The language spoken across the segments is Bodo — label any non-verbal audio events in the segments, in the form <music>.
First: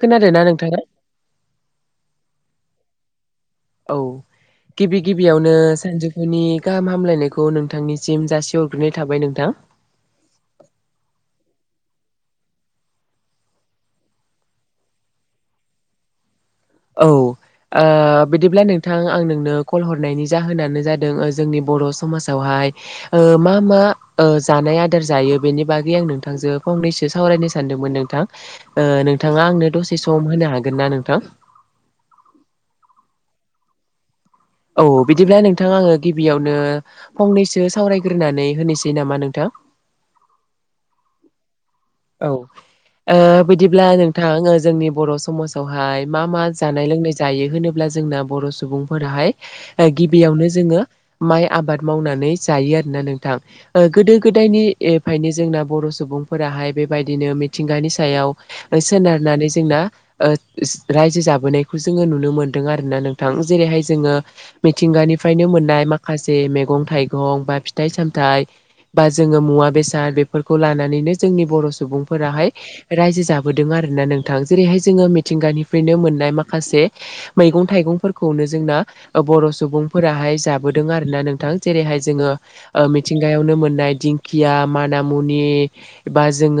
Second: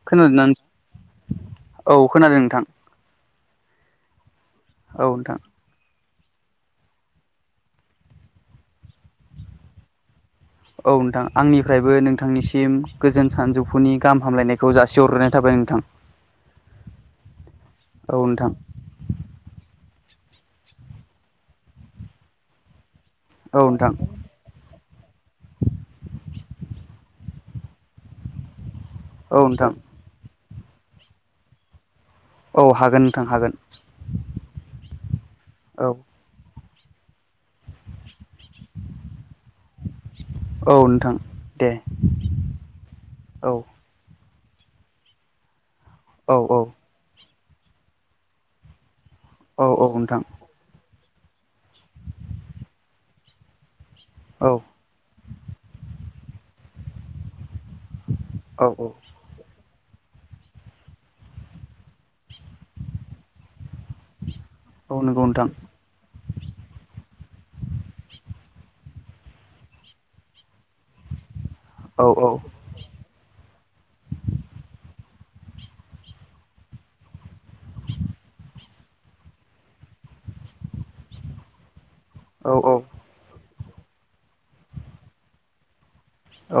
खोनादोंना खोनादोना नोंथां नोंथाङा औ खोनादों नोंथां औ गिबि औ नोंथां गिबियावनो सानजु नि गाहाम हामलायनायखौ नोंथांनिसिम जासिहरग्रोनाय थाबाय नोंथां औ नोंथां आंनिफ्रायबो नोंथांनिसिम गोजोन सानजौफुनि गाहाम हामलायनायखौ जासिहरग्रोनाय थाबाय नोंथां औ ओ बिदिब्ला नोंथां आं नोंनो कल हरनायनि जाहोनानो जादों जोंनि बर' समाजावहाय ओ मा औ मा नोंथां ओ जानाय आदार जायो बेनि बागै आं नोंथांजो फंनैसो सावरायनो सानदोंमोन नोंथां ओ औ नोंथाङा नोंथां आंनो दसे सम होनो हा गोनना नोंथां? औ हागोन नोंथां हागोन औ बिदिब्ला नोंथां औ आङो गिबियावनो फंनैसो सावरायग्रोनानै होनिसै नामा नोंथां औ नोंथां दे औ ओ औ बिदिब्ला नोंथां जोंनि बर' समाज खौहाय मा औ मा औ जानाय लोंनाय जायो होनोब्ला जोंना बर' सुबुं औ औ फोराहाय नोंथां गिबियावनो जोङो माइ आबाद मावनानै जायो आरोना नोंथां गोदो औ गोदायनिफ्रायनो जोंना बर' सुबुंफोराहाय बेबायदिनो मिथिंगानि सायाव औ औ सोनारनानै जोंना ओ रायजो जाबोनायखौ जोङो नुनो मोन दों आरोना नोंथां जेरैहाय जोङो औ नंगौ मिथिंगानिफ्रायनो नोंथां मोननाय माखासे मैगं-थाइगं बा फिथाइ-सामथाइ बा जोङो मुवा-बेसाद बेफोरखौ लानानैनो जोंनि बर' औ सुबुंफोराहाय रायजो जाबोदों आरोना नोंथां जेरैहाय जोङो मि थिंगानिफ्रायनो मोननाय माखासे मैगं-थाइगंफोरखौनो जोंना बर' सुबुंफोराहाय जाबोदों आरो ना नोंथां जेरैहाय जोङो औ ओ मिथिंगायावनो मोननाय दिंखिया मानामुनि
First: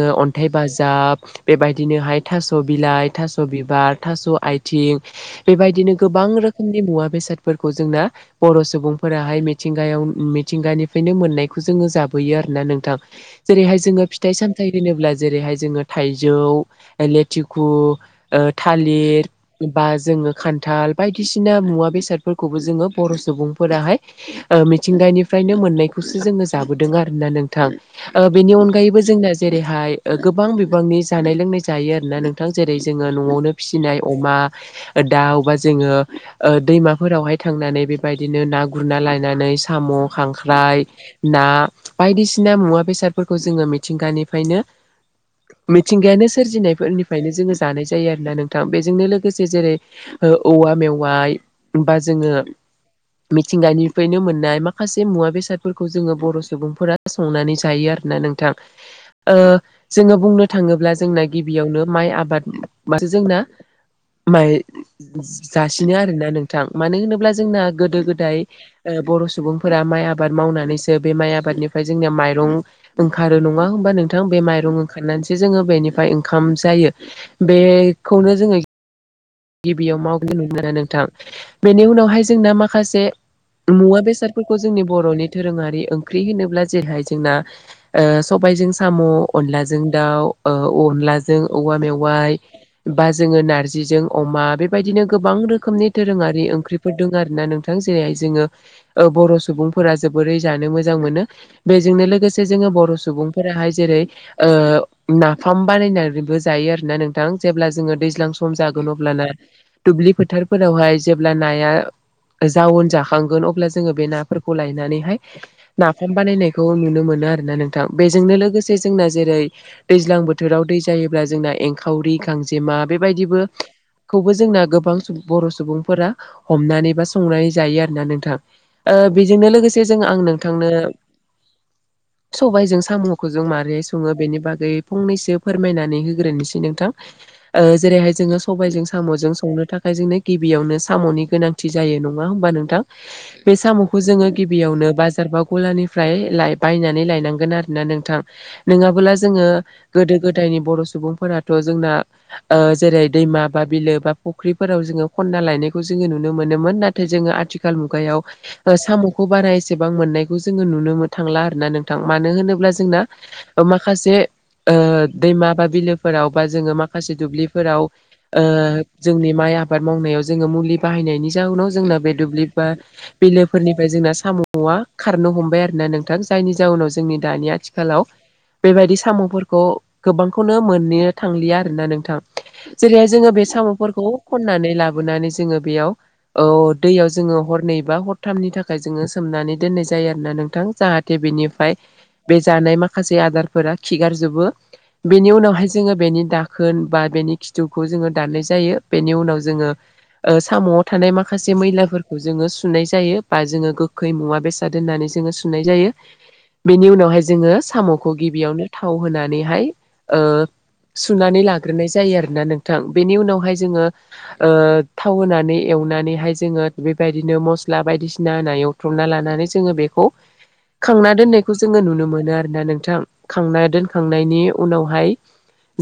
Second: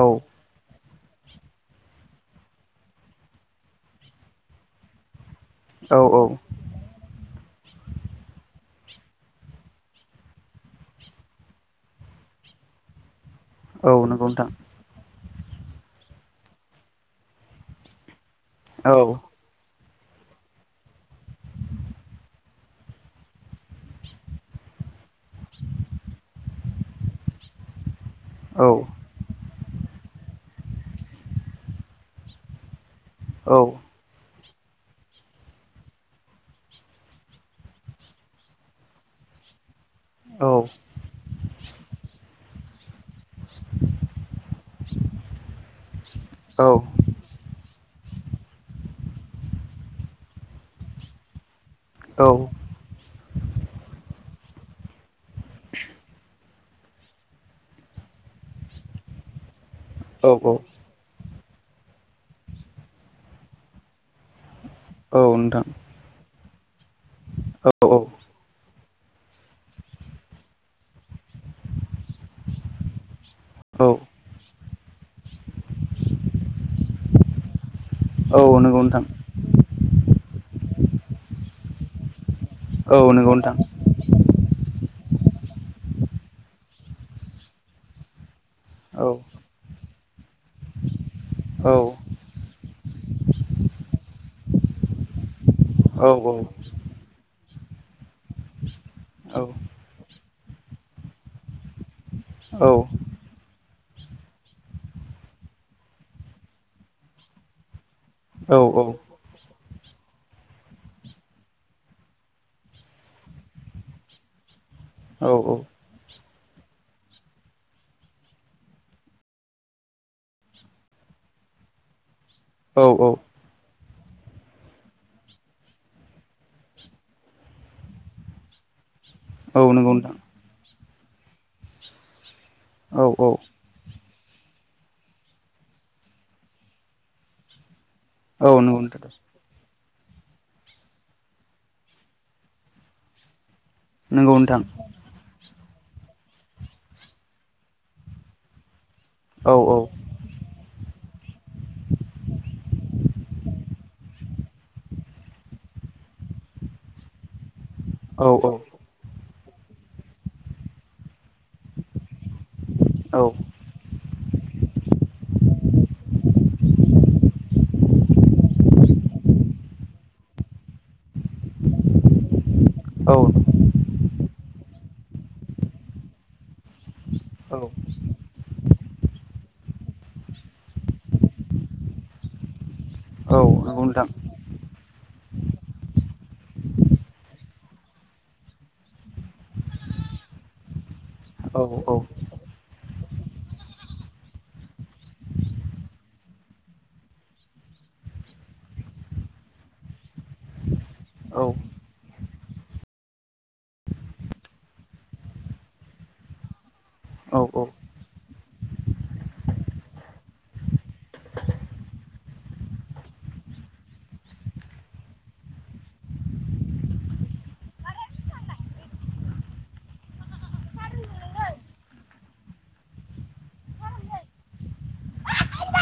औ अन्थाइ बाज जाब बेबायदिनोहाय थास' बिलाइ थास' बिबार थास' आथिं बेबायदिनो औ गोबां रोखोमनि मुवा बेसाद फोरखौ जोंना बर' सुबुंफोराहाय मिथिंगायाव मिथिंगानिफ्रायनो मोननायखौ जोंङो जाबोयो आरो ना नोंथां जेरैहाय औ जोंङो नंगौ फिथाइ नोंथां साम होनोब्ला जेरैहाय जोंङो थाइजौ लेथिखु औ थालिर बा जोङो खान्थाल बायदिसिना मुवा बेसादफोरखौबो जोंङो बर' सुबुंफोराहाय ओ मि मिथिंगानिफ्रायनो मोननायखौसो जोंङो जाबोदों आरोना नोंथां ओ बेनि औ अनगायैबो जोंना जेरैहाय गोबां बिबांनि जानाय लोंनाय जायो आरोना नोंथां जेरै जोङो न'आवनो औ फिसिनाय अमा दा अबेबा जोंङो दैमाफोरावहाय थांनानै बेबायदिनो ना गुरना लानानै साम' औ खांख्राइ ना बायदिसिना मुवा बेसादफोरखौ जोंङो मिथिंगानि फायनो मिथिंगायानो सोरजिनायफोरनिफ्रायनो जोंङो जानाय जायो आरोना नोंथां बेजोंनो लोगोसे जेरै औवा मेवाइ बा जोंङो औ मिथिंगानिफ्रायनो मोननाय माखासे मुवा बेसादफोरखौ जोंङो बर' सुबुंफोरा संनानै जायो आरोना नोंथां ओ जोङो बुंनो थाङोब्ला जोंना गिबियावनो माइ आबाद माथो जोंना माइ नोंथां जासिनो आरोना नोंथां मानो होनोब्ला जोंना औ औ गोदो गोदाय ओ बर' सुबुंफोरा माइ आबाद मावनानैसो बे माइ आबादनिफ्राय जोंनिया माइरं ओंखारो नङा औ होमबा नोंथां बे माइरं ओंखारनानैसो जोंङो बेनिफ्राय ओंखाम जायो बे औ नंगौ नोंथां गिबियाव <unintelligible> नोंथां बेनि उनावहाय जोंना औ माखासे नंगौ नोंथां मुवा बेसाद जोंनि बर'नि दोरोंङारि ओंख्रि होनोब्ला जेरैहाय जोंना ओ सबायजों औ साम' अनलाजों दाउ ओ अनलाजों औवा मेवाइ बा जोंङो नारजि अमा बेबायदिनो गोबां रोखोमनि दोरोङारि ओंख्रिफोर दं आरो ना नोंथां जेरैहाय जोंङो ओ बर' सुबुंफोरा जोबोरै जानो मोजां मोनो बेजोंनो लोगोसे जोंङो बर' सुबुंफोराहाय जेरै नाफाम बानायनानैबो जायो आरोना नोंथां जेब्ला जोंङो दैज्लां सम जागोन <unintelligible> दुब्लि फोथारफोरावहाय जेब्ला नाया जाउन जाखांगोन अब्ला जोंङो बे नाफोरखौ लायनानैहाय नाफाम बानायनाय बेखौ नुनो मोनो आरोना नोंथां बेजोंनो लोगोसे जोंना जेरै दैज्लां बोथोराव दै जायोब्ला जोंना एंखावरि गांजेमा औ बेबायदिबो खौबो जोंना गोबां बर' सुबुंफोरा हमनानै बा संनानै जायो आरोना नोंथां ओ बेजोंनो औ लोगोसे नंगौ जों नोंथां आं नोंथांनो सबायजों औ औ साम'खौ जों मारै सुङो बेनि बागै फंनैसो फोरमायनानै होग्रोनोसै नोंथां ओ जेरैहाय जोङो औ नंगौ सबायजों नोंथां साम'जों संनो थाखाय जोंनो गिबियावनो साम'नि गोनांथि जायो नङा होमबा नोंथां बे साम'खौ जोंङो नंगौ नोंथां गिबियावनो बाजार बा गलानिफ्राय बायनानै लायनांगोन आरोना नोंथां नोङा ब्ला जोंङो औ गोदो गोदायनि बर' सुबुंफोराथ' जोंना ओ जेरै फख्रिफोराव जोंङो खना लायनायखौ जोंङो नुनो मोनोमोन नाथाय जोंङो आथिखाल मुगायाव औ ओ साम' खौ बारा एसेबां मोननायखौ जोंङो नुनो थांला आरो ना नोंथां मानो होनोब्ला जोंना औ माखासे ओ दैमा बा बिलोफोराव बा जोंङो माखासे दुब्लिफोराव ओ जोंनि माइ आबाद मावनायाव जोङो मुलि बाहायनायनि जाउनाव जोंना बे दुब्लि ओ बिलोफोरनिफ्राय जोंना साम'आ खारनो हमबाय आरोना नोंथां जायनि जाउना जोंनि दानि औ आथिखालाव बेबायदि साम'फोरखौ गोबांखौनो मोननो थांलिया आरो ना नोंथां जेरैहाय जोङो औ बे नंगौ नोंथां साम'फोरखौ खननानै ला बोनानै जोङो बेयाव औ दैयाव जोङो हरनै बा हरथामनि थाखाय जोङो सोमनानै दोननाय जा यो आरोना नोंथां जाहाथे औ बेनिफ्राय बे जानाय माखा माखासे आदारफोरा खिगारजोबो बेनि उनावहाय जोङो बेनि दाखोन बा बेनि खिथुखौ जोङो दाननाय जायो बेनि उनाव जोङो ओ साम'आव थानाय औ माखासे मैलाफोर खौ जोङो सुनाय जायो बा जोङो गोखै मुवा बेसाद दोननानै जोङो सुनाय जायो। बेनि उनावहाय जोङो साम'खौ गिबियावनो थाव होनानैहाय ओ सुनानै लाग्रोनाय जायो आरो ना नोंथां बेनि उनावहाय जोङो ओ थाव होनानै एवनानैहाय जोङो बेबायदिनो मसला बायदिसिना होना एवथ्रमना लानानै जोङो बेखौ खांना दोननायखौ जोङो नुनो मोनो आरो ना नोंथां खांना दोनखांनायनि उनावहाय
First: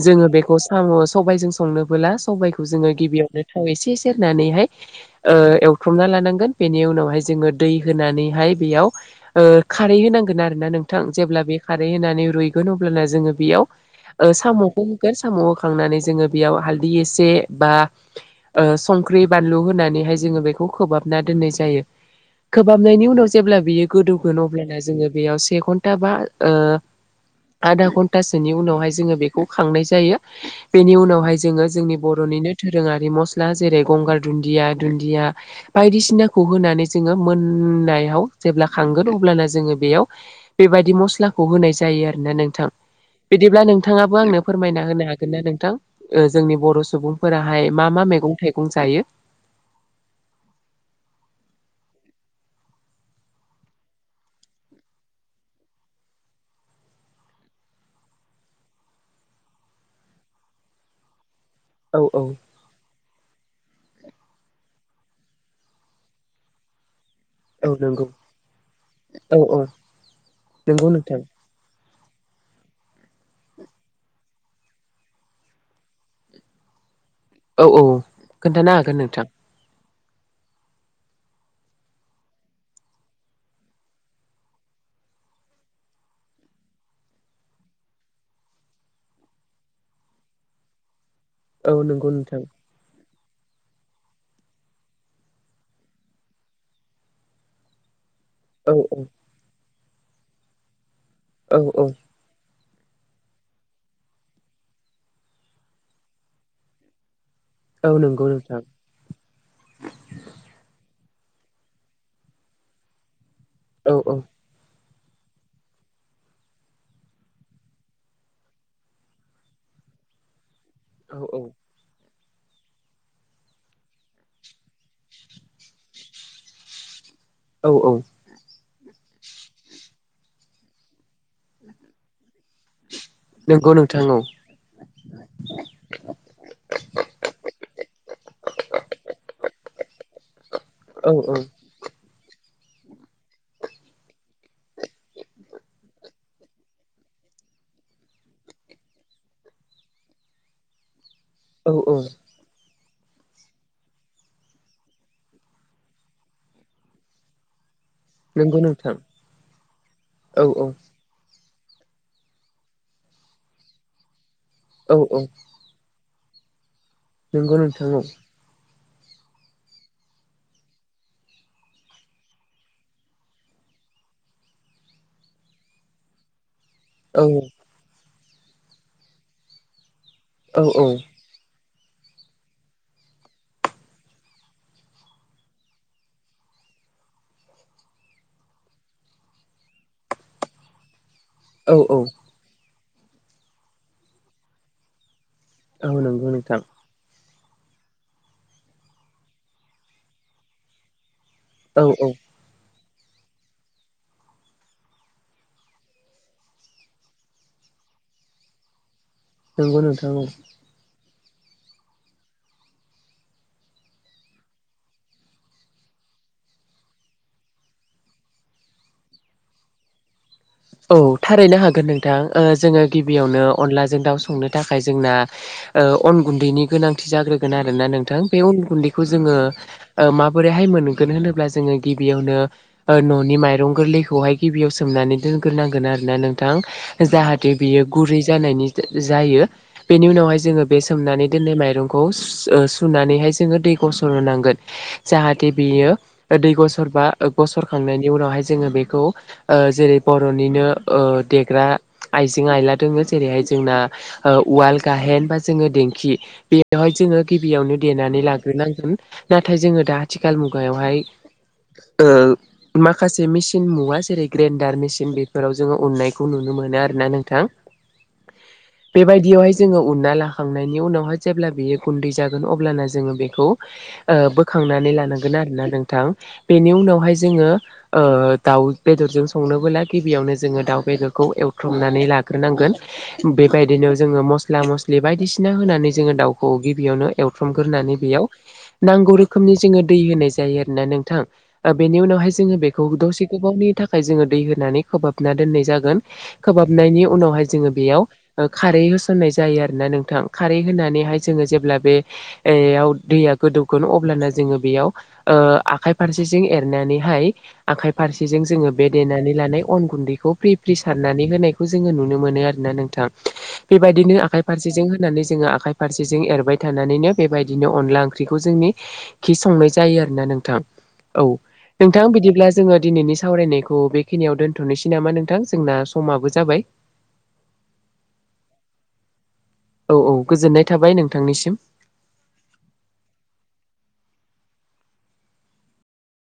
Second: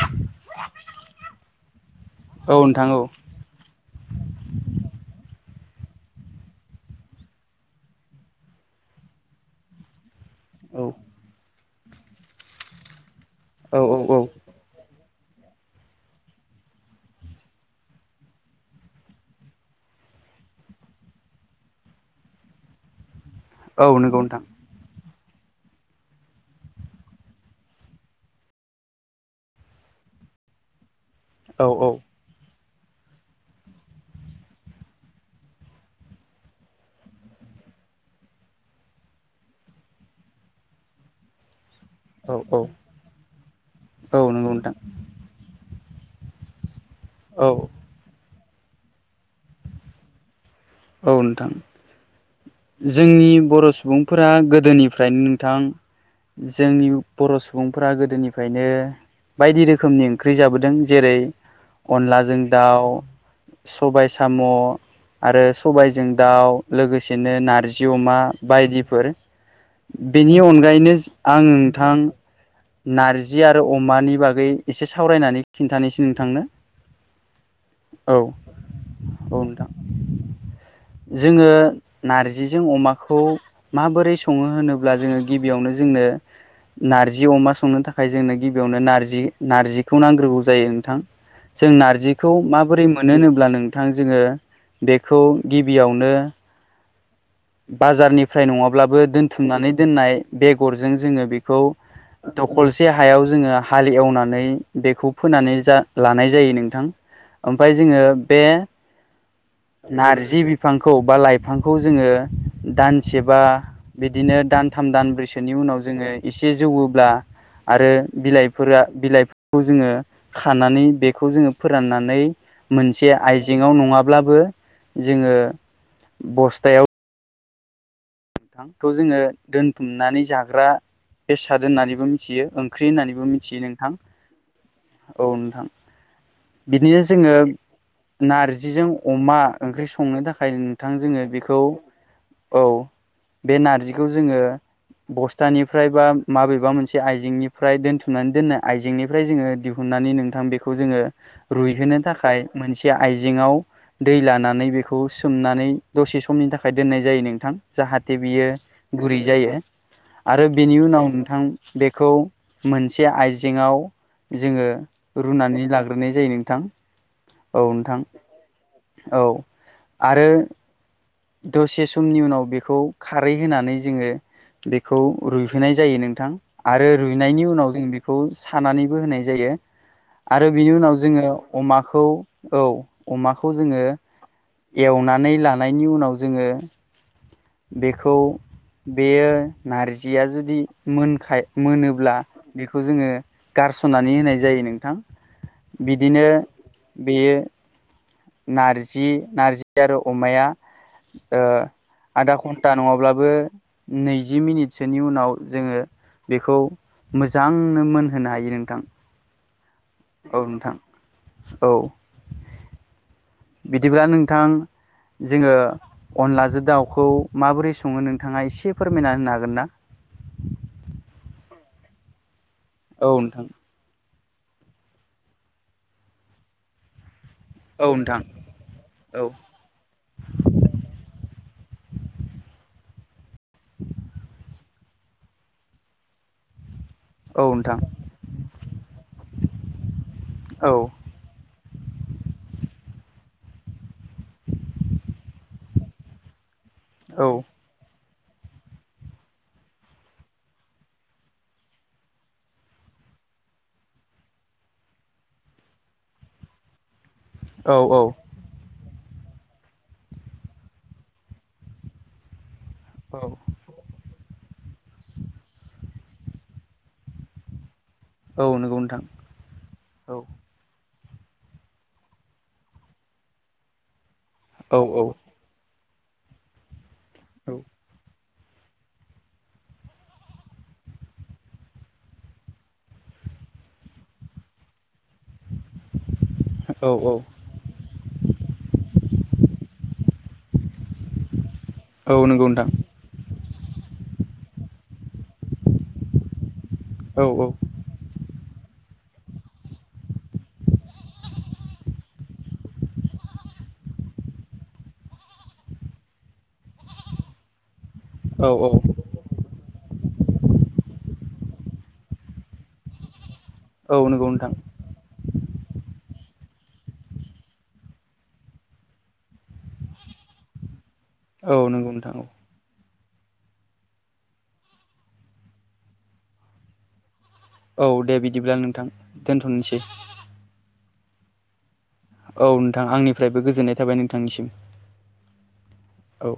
जोङो बेखौ साम' सबायजों संनोबोला औ सबायखौ नोंथां जोङो गिबियावनो थाव एसे सेरनानैहाय ओ एवथ्रमना लानांगोन बेनि उनावहाय जोङो दै होनानैहाय बेयाव ओ खारै होनांगोन आरो ना नोंथां औ जेब्ला बे खारै होनानै रुइगोन अब्लाना जोङो औ बेयाव औ ओ साम'खौ होगोन साम' होखांनानै जोङो बेयाव हालदै एसे बा ओ संख्रि बानलु होनानैहाय जोङो बेखौ खोहाब ना दोननाय जायो खोबहाबनायनि उनाव जेब्ला औ बियो नंगौ गोदौगोन नोंथां अब्ला जोङो बेयाव से घन्टा बा ओ आधा घन्टासोनि उनावहाय जोङो बेखौ खांनाय जायो। बेनि उनावहाय औ जोङो औ जोंनि बर'निनो दोरोङारि मस्ला जेरै गंगार दुन्दिया दुन्दिया बायदिसिनाखौ होनानै जोङो मोन होननायाव जेब्ला खांगोन अब्लाना जोङो बेयाव बेबायदि मस्लाखौ होनाय जायो औ आरोोना औ नोंथां बिदिब्ला नोंथाङाबो औ आंनो नंगौ नोंथां फोरमायना होनो हागोन ना नों थां ओ जोंनि बर' औ सुबुंफोराहाय मा मा मैगं थाइगं जायो। <inaudible> औ नोंथां जोंनि बर' सुबुंफोरा गोदोनिफ्रायनो नोंथां जोंनि बर' सुबुंफोरा गोदोनिफ्रायनो बायदि रोखोमनि ओंख्रि जाबोदों जेरै औ औ अनलाजों दाउ सबाइ साम' आरो सबायजों दाउ लोगोसेनो औ नंगौ जिउमा बायदिफोर औ औ बेनि नंगौ अनगायैनो नोंथां आं नोंथां <inaudible> नारजि आरो अमानि बागै एसे सावरायनानै खिन्थानोसै नोंथांनो औ औ खोन्थानो हागोन नोंथां जोङो नार जिजों अमाखौ माबोरै सङो होनोब्ला जोङो गिबियावनो जोंनो नारजि अमा संनो थाखाय जोंनो गिबियावनो नारजि नारजिखौ नांग्रोगौ जायो नोंथां जों औ नंगौ नारजिखौ नोंथां माबोरै मोनो होनोब्ला नोंथां जोङो बेखौ गिबियावनो बाजारनिफ्राय औ नङाब्लाबो औ दोनथुमनानै दोननाय बेगर जों जोङो बेखौ औ औ दख खरसे हायाव जोङो हाल एवनानै बेखौ फोनानै जा लानाय जायो नोंथां ओमफ्राय औ जोङो नंगौ बे नोंथां नारजि बिफांखौ बा लाइफांखौ जोङो दानसेबा औ बिदिनो दान थाम दानब्रैसोनि उनाव जोङो एसे जौवोब्ला आरो बिलाइफोरा बिलाइफोरखौ जोङो खानानै औ बेखौ औ जोङो फोराननानै मोनसे आइजेेंआव नङाब्लाबो जोङो बस्थायाव औ औ हाथ'खौ <unintelligible> जोङो दोनथुमनानै जाग्रा बेसाद होनोननानैबो मिथियो ओं ख्रि होननानैबो मिथियो नोंथां औ नोंथां बिदिनो जोङो नारजिजों अमा ओंख्रि संनो थाखाय <unintelligible> नोंथां जोङो औ औ बेखौ औ बे नारजिखौ जोङो बस्थानिफ्राय बा माबेबा मोनसे आइजेंनिफ्राय दोन्थुमनानै दोननाय आइजेंनिफ्राय जोङो दिहुन नानै नोंथांखौ जोङो औ रुइ औ होनो‌ थाखाय मोनसे आइजेंआव दै लानानै बेखौ सोमनानै दसे समनि थाखाय दोननाय जायो नोंथां जाहाथे बियो नंगौ नोंथां गुरै जायो औ आरो औ बेनि उनाव नोंथां बेखौ मोनसे आइजेेंआव जोङो औ औ रुनानै लाग्रो नाय जायो नोंथां नंगौ नोंथां औ औ आरो दसे समनि उनाव बेखौ खारै होनानै जोङो बेखौ रुइहोनाय जायो नोंथां आरो औ रुइनायनि उनाव जों बेखौ सानानैबो होनाय जायो आरो बिनि औ उनाव जोङो अमा खौ‌ औ अमाखौ जोङो एवनानै लानायनि उनाव जोङो बेखौ बेयो नारजिया जुदि मोन औ औ मोनोब्ला बेखौ जोङो गारस'नानै होनाय जायो नोंथां औ बिदिनो नंगौ नोंथां बेयो नारजि नारजि आरो अमाया औ औ आधा घन्ट टा नङाब्लाबो नैजि मिनिटसोनि उनाव जोङो बेखौ मोजांनो मोनहोनो हायो नोंथां नोंबो नोंथां औ औ बिदिब्ला नोंथां जोङो अनलाजो दाउखौ माबोरै सङो नोंथाङा एसे फोरमायना होनो हागोन ना औ थारैनो हागोन नोंथां जोङो औ गिबियावनो नोंथां अनलाजों दाउ सं नो थाखाय जोंना ओ अन गुन्दैनि गोनांथि जाग्रो आरोना नोंथां बे अन गुन्दैखौ औ जोङो ओ माबोरैहाय मोनगोन होनोब्ला जोङो गिबियावनो न'नि माइरं गोरलैखौहाय गिबियाव सोमनानै दोनग्रोनांगोन आरो ना नोंथां औ जाहाथे नोंथां बियो गुरै जानायनि जायो बेनि उनावहाय जोङो औ बे सोमनानै दोननाय माइरं खौ सुनानै हाय‌ जोङो दैखौ सरहोनांगोन जाहाथे बियो दै गस बा गसरखांनायनि उनावहाय जोङो बेखौ ओ जेरै बर'निनो ओ देग्रा आइजें आयला दङो जेरैहाय जोंना ओ उवाल गाहेन बा जोङो देंखि बेवहाय जोङो गिबियावनो औ औ देनानै लाग्रोनांगोन नाथाय जोङो दा आथिखाल मुगायावहाय ओ औ माखासे मेसिन मुवा जेरै ग्रेन्डार मेसिन बेफोराव जोङो अननायखौ नुनो मोनो आरो ना नोंथां औ नंगौ नोंथां बेबायदियावहाय जोङो उनना औ लाखांनायनि उनावहाय जेब्ला बेयो गुन्दै जागोन अब्लाना जोङो बेखौ ओ औ बोखांनानै लानांगोन आरोना नों थां बेनि उनावहाय जोङो औ दाउ बेदरजों संनोबोला गिबियावनो जोङो दाउ बेदरखौ एवथ्रमनानै लाग्रोनांगोन बेबायदिनो जोङो मस्ला मस्लि बायदिसिना। सिना होनानै जोङो दाउखौ औ औ गिबियावनो एवफ्रामग्रोनानै बेयाव नांगौ रोखोमनि जोङो दै होनाय जायो आरोना नोंथां ओ बेनि औ उनावहाय नंगौ जोङो नोंथां बेखौ दसे गोबावनि थाखाय जोङो दै होनानै खोबहाबना दोननाय जागोन खोबहाबनायनि औ उनावहाय जोङो बेयाव खारै होसननाय जायो आरो ना नोंथां खारै होनानैहाय जोङो जेब्ला बेयाव दैया गोदौगोन अब्लाना जोङो बेयाव ओ आखाय फारसेजों एरनानै हाय आखाय फारसेजों औ जोङो बे औ देनानै लानाय अन गुन्दैखौ फ्रि फ्रि सारनानै होनायखौ जोङो नुनो मोनो आरो ना नोंथां औ बेबायदिनो नंगौ आखाइ नोंथां फारसेजों होननानै जोङो आखाइ फारसेजों एरबाय थानानैनो बेबायदिनो अनला ओंख्रिखौ जोंनि खि संनाय जायो आरोना नोंथां औ नोंथां बिदिब्ला जोङो दिनैनि सावरायनायखौ बेखिनियाव दोन थ'नोसै नामा नोंथां जोंना समाबो जाबाय औ दे बिदिब्ला नोंथां दोनथ'नोसै औ औ गोजोननाय थाबाय नोंथांनिसिम औ नोंथां आंनिफ्रायबो गोजोननाय थाबाय नोंथांनिसिम औ